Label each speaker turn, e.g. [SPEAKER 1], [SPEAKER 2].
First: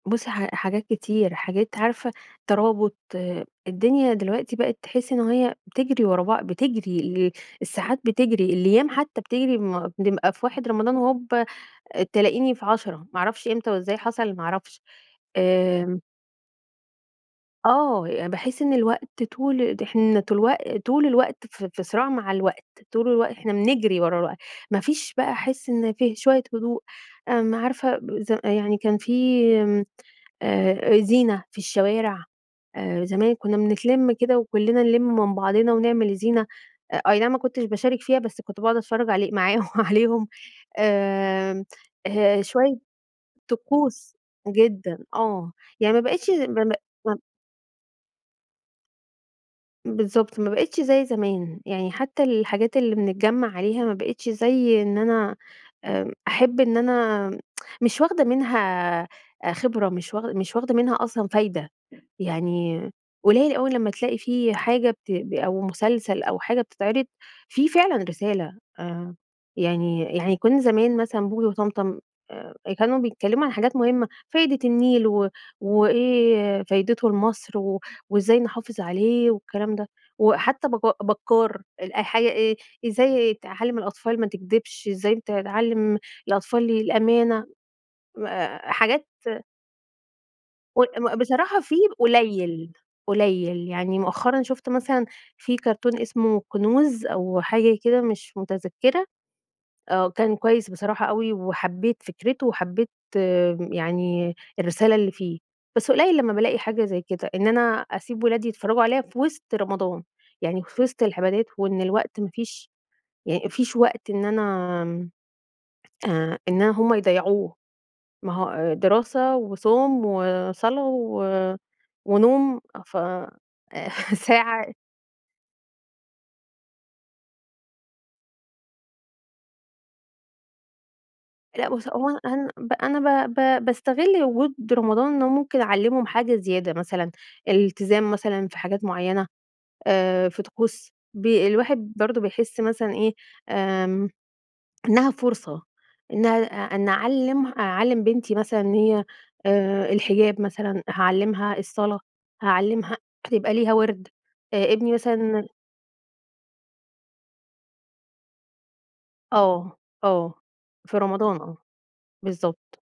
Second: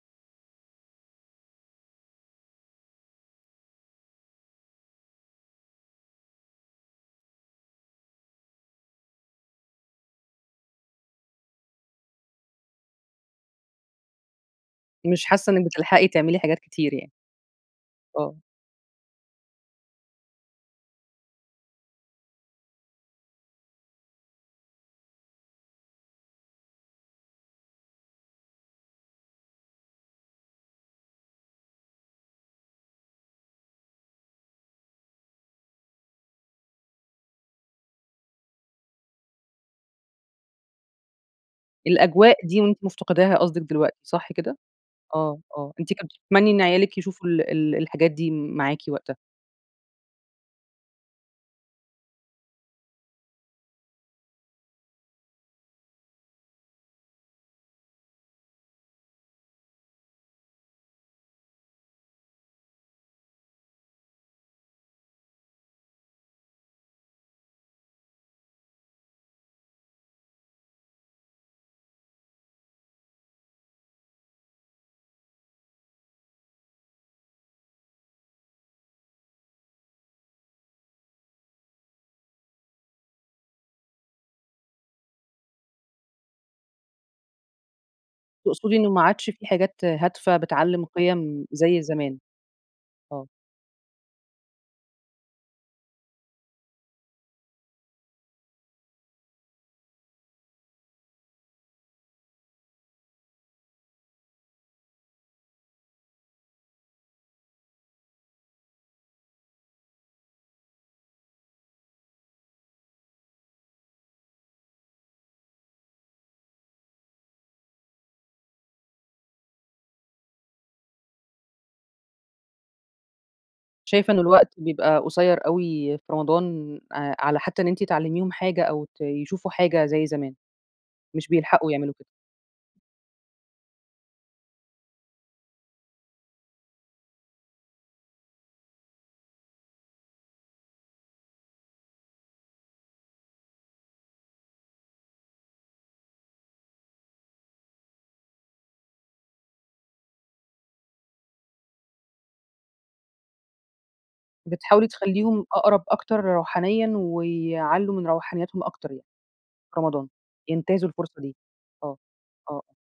[SPEAKER 1] بُصي ح حاجات كتير. حاجات عارفة، ترابط الدنيا دلوقتي بقيت تحسّي إن هي بتجري ورا بع بتجري، ال الساعات بتجري، الأيّام حتّى بتجري؛ ما نبقى في 1 رمضان وهوبَّا تلاقيني في 10، ما أعرفش إمتى وإزاي حصل ما أعرفش.
[SPEAKER 2] مش حاسّة إنّك
[SPEAKER 1] آمم.
[SPEAKER 2] بتلحقي تعملي حاجات كتير يعني.
[SPEAKER 1] آه، يع
[SPEAKER 2] آه.
[SPEAKER 1] باحس إن الوقت طول ده إحنا تلوق طول الوقت في صراع مع الوقت، طول الوقت إحنا بنجري ورا الوق ما فيش بقى أحس إن في شويّة هدوء. امم عارفة ز يعني كان في، آآ، زينة في الشوارع. آآ، زمان كنّا بنتلم كده وكلنا نلِم من بعضنا ونعمل الزينة. أ أي نعم ما كنتش باشارك فيها بس كنت باقعد أتفرّج علي معاهم عليهم آمم،
[SPEAKER 2] الأجواء
[SPEAKER 1] آآ،
[SPEAKER 2] دي
[SPEAKER 1] شويّة
[SPEAKER 2] وأنتِ مفتقداها قصدِك دلوقتي،
[SPEAKER 1] طقوس
[SPEAKER 2] صح كده؟
[SPEAKER 1] جدًا
[SPEAKER 2] آه،
[SPEAKER 1] آه.
[SPEAKER 2] آه، أنتِ
[SPEAKER 1] يعني ما
[SPEAKER 2] كن
[SPEAKER 1] بقيتش ز
[SPEAKER 2] بتتمني إن
[SPEAKER 1] ما بقي
[SPEAKER 2] عيالِك
[SPEAKER 1] ما ب
[SPEAKER 2] يشوفوا ال ال الحاجات دي معاكِ وقتها؟
[SPEAKER 1] بالضبط، ما بقيتش زي زمان. يعني حتّى الحاجات اللي بنتجمع عليها ما بقيتش زي إن أنا آآ، أحب إن أنا مش واخدة منها خبرة، مش واخ مش واخدة منها أصلًا فايدة، يعني قليل أوي لمّا تلاقي في حاجة بت أو مسلسل أو حاجة بتتعرض، فيه فعلًا رسالة. آآ، يعني يعني كنّا زمان مثلًا بوجي وطمطم آآ كانوا بيتكلّموا عن حاجات مهمة، فايدة النيل و وإيه فايدته لمصر، و وإزاي نحافظ عليه والكلام ده. وحتّى بك بكّار الأ حاجة إيه، إزاي تعلم الأطفال ما تكدبش، إزاي ت تعلم الأطفال الأمانة. آآ،
[SPEAKER 2] تقصدي إنه ما
[SPEAKER 1] حاجات
[SPEAKER 2] عادش في حاجات هادفة بتعلم
[SPEAKER 1] قل ب
[SPEAKER 2] قيم
[SPEAKER 1] بصراحة في
[SPEAKER 2] زي زمان؟
[SPEAKER 1] قليل،
[SPEAKER 2] آه.
[SPEAKER 1] قليل. يعني مؤخرًا شُفت مثلًا في كارتون اسمه كنوز أو حاجة كده مش متذكرة، آه، وكان كويّس بصراحة أوي وحبّيت فكرته وحبّيت يعني الرسالة اللي فيه. بس قليل لمّا بالاقي حاجة زي كده، إن أنا أسيب ولادي يتفرجوا عليها في وسط رمضان، يعني في وسط العبادات، وإن الوقت ما فيش ي ما فيش وقت إن أنا آآ، إن هم يضيعوه، ما هو دراسة، وصوم، وصلاة، و ونوم، ف
[SPEAKER 2] شايفة إن الوقت
[SPEAKER 1] ساعة
[SPEAKER 2] بيبقى قصيّر أوي في رمضان، آآ، على حتّى إن أنتِ تعلميهم حاجة أو ت يشوفوا حاجة زي زمان. مش
[SPEAKER 1] لأ
[SPEAKER 2] بيلحقوا
[SPEAKER 1] بُصي
[SPEAKER 2] يعملوا كده.
[SPEAKER 1] هو أنا أهم أنا ب ب باستغل وجود رمضان إن هو ممكن أعلِّمهم حاجة زيادة مثلًا، الالتزام مثلًا في حاجات معينة، آآ في طقوس ب الواحد برضه بيحس مثلًا إيه، آمم، إنها فرصة، إنها إن أعلِّم أعلِّم بنتي مثلًا هي، آآ، الحجاب مثلًا، هاعلمها الصلاة، هاعلمها يبقى ليها وِرْد، آآ
[SPEAKER 2] بتحاولي
[SPEAKER 1] ابني
[SPEAKER 2] تخليهم
[SPEAKER 1] مثلًا
[SPEAKER 2] أقرب أكتر روحانيًا ويعلّوا من روحانياتهم أكتر يعني،
[SPEAKER 1] آه،
[SPEAKER 2] في رمضان.
[SPEAKER 1] آه،
[SPEAKER 2] ينتهزوا
[SPEAKER 1] في
[SPEAKER 2] الفرصة دي.
[SPEAKER 1] رمضان، آه.
[SPEAKER 2] آه، آه، آه.
[SPEAKER 1] بالضبط.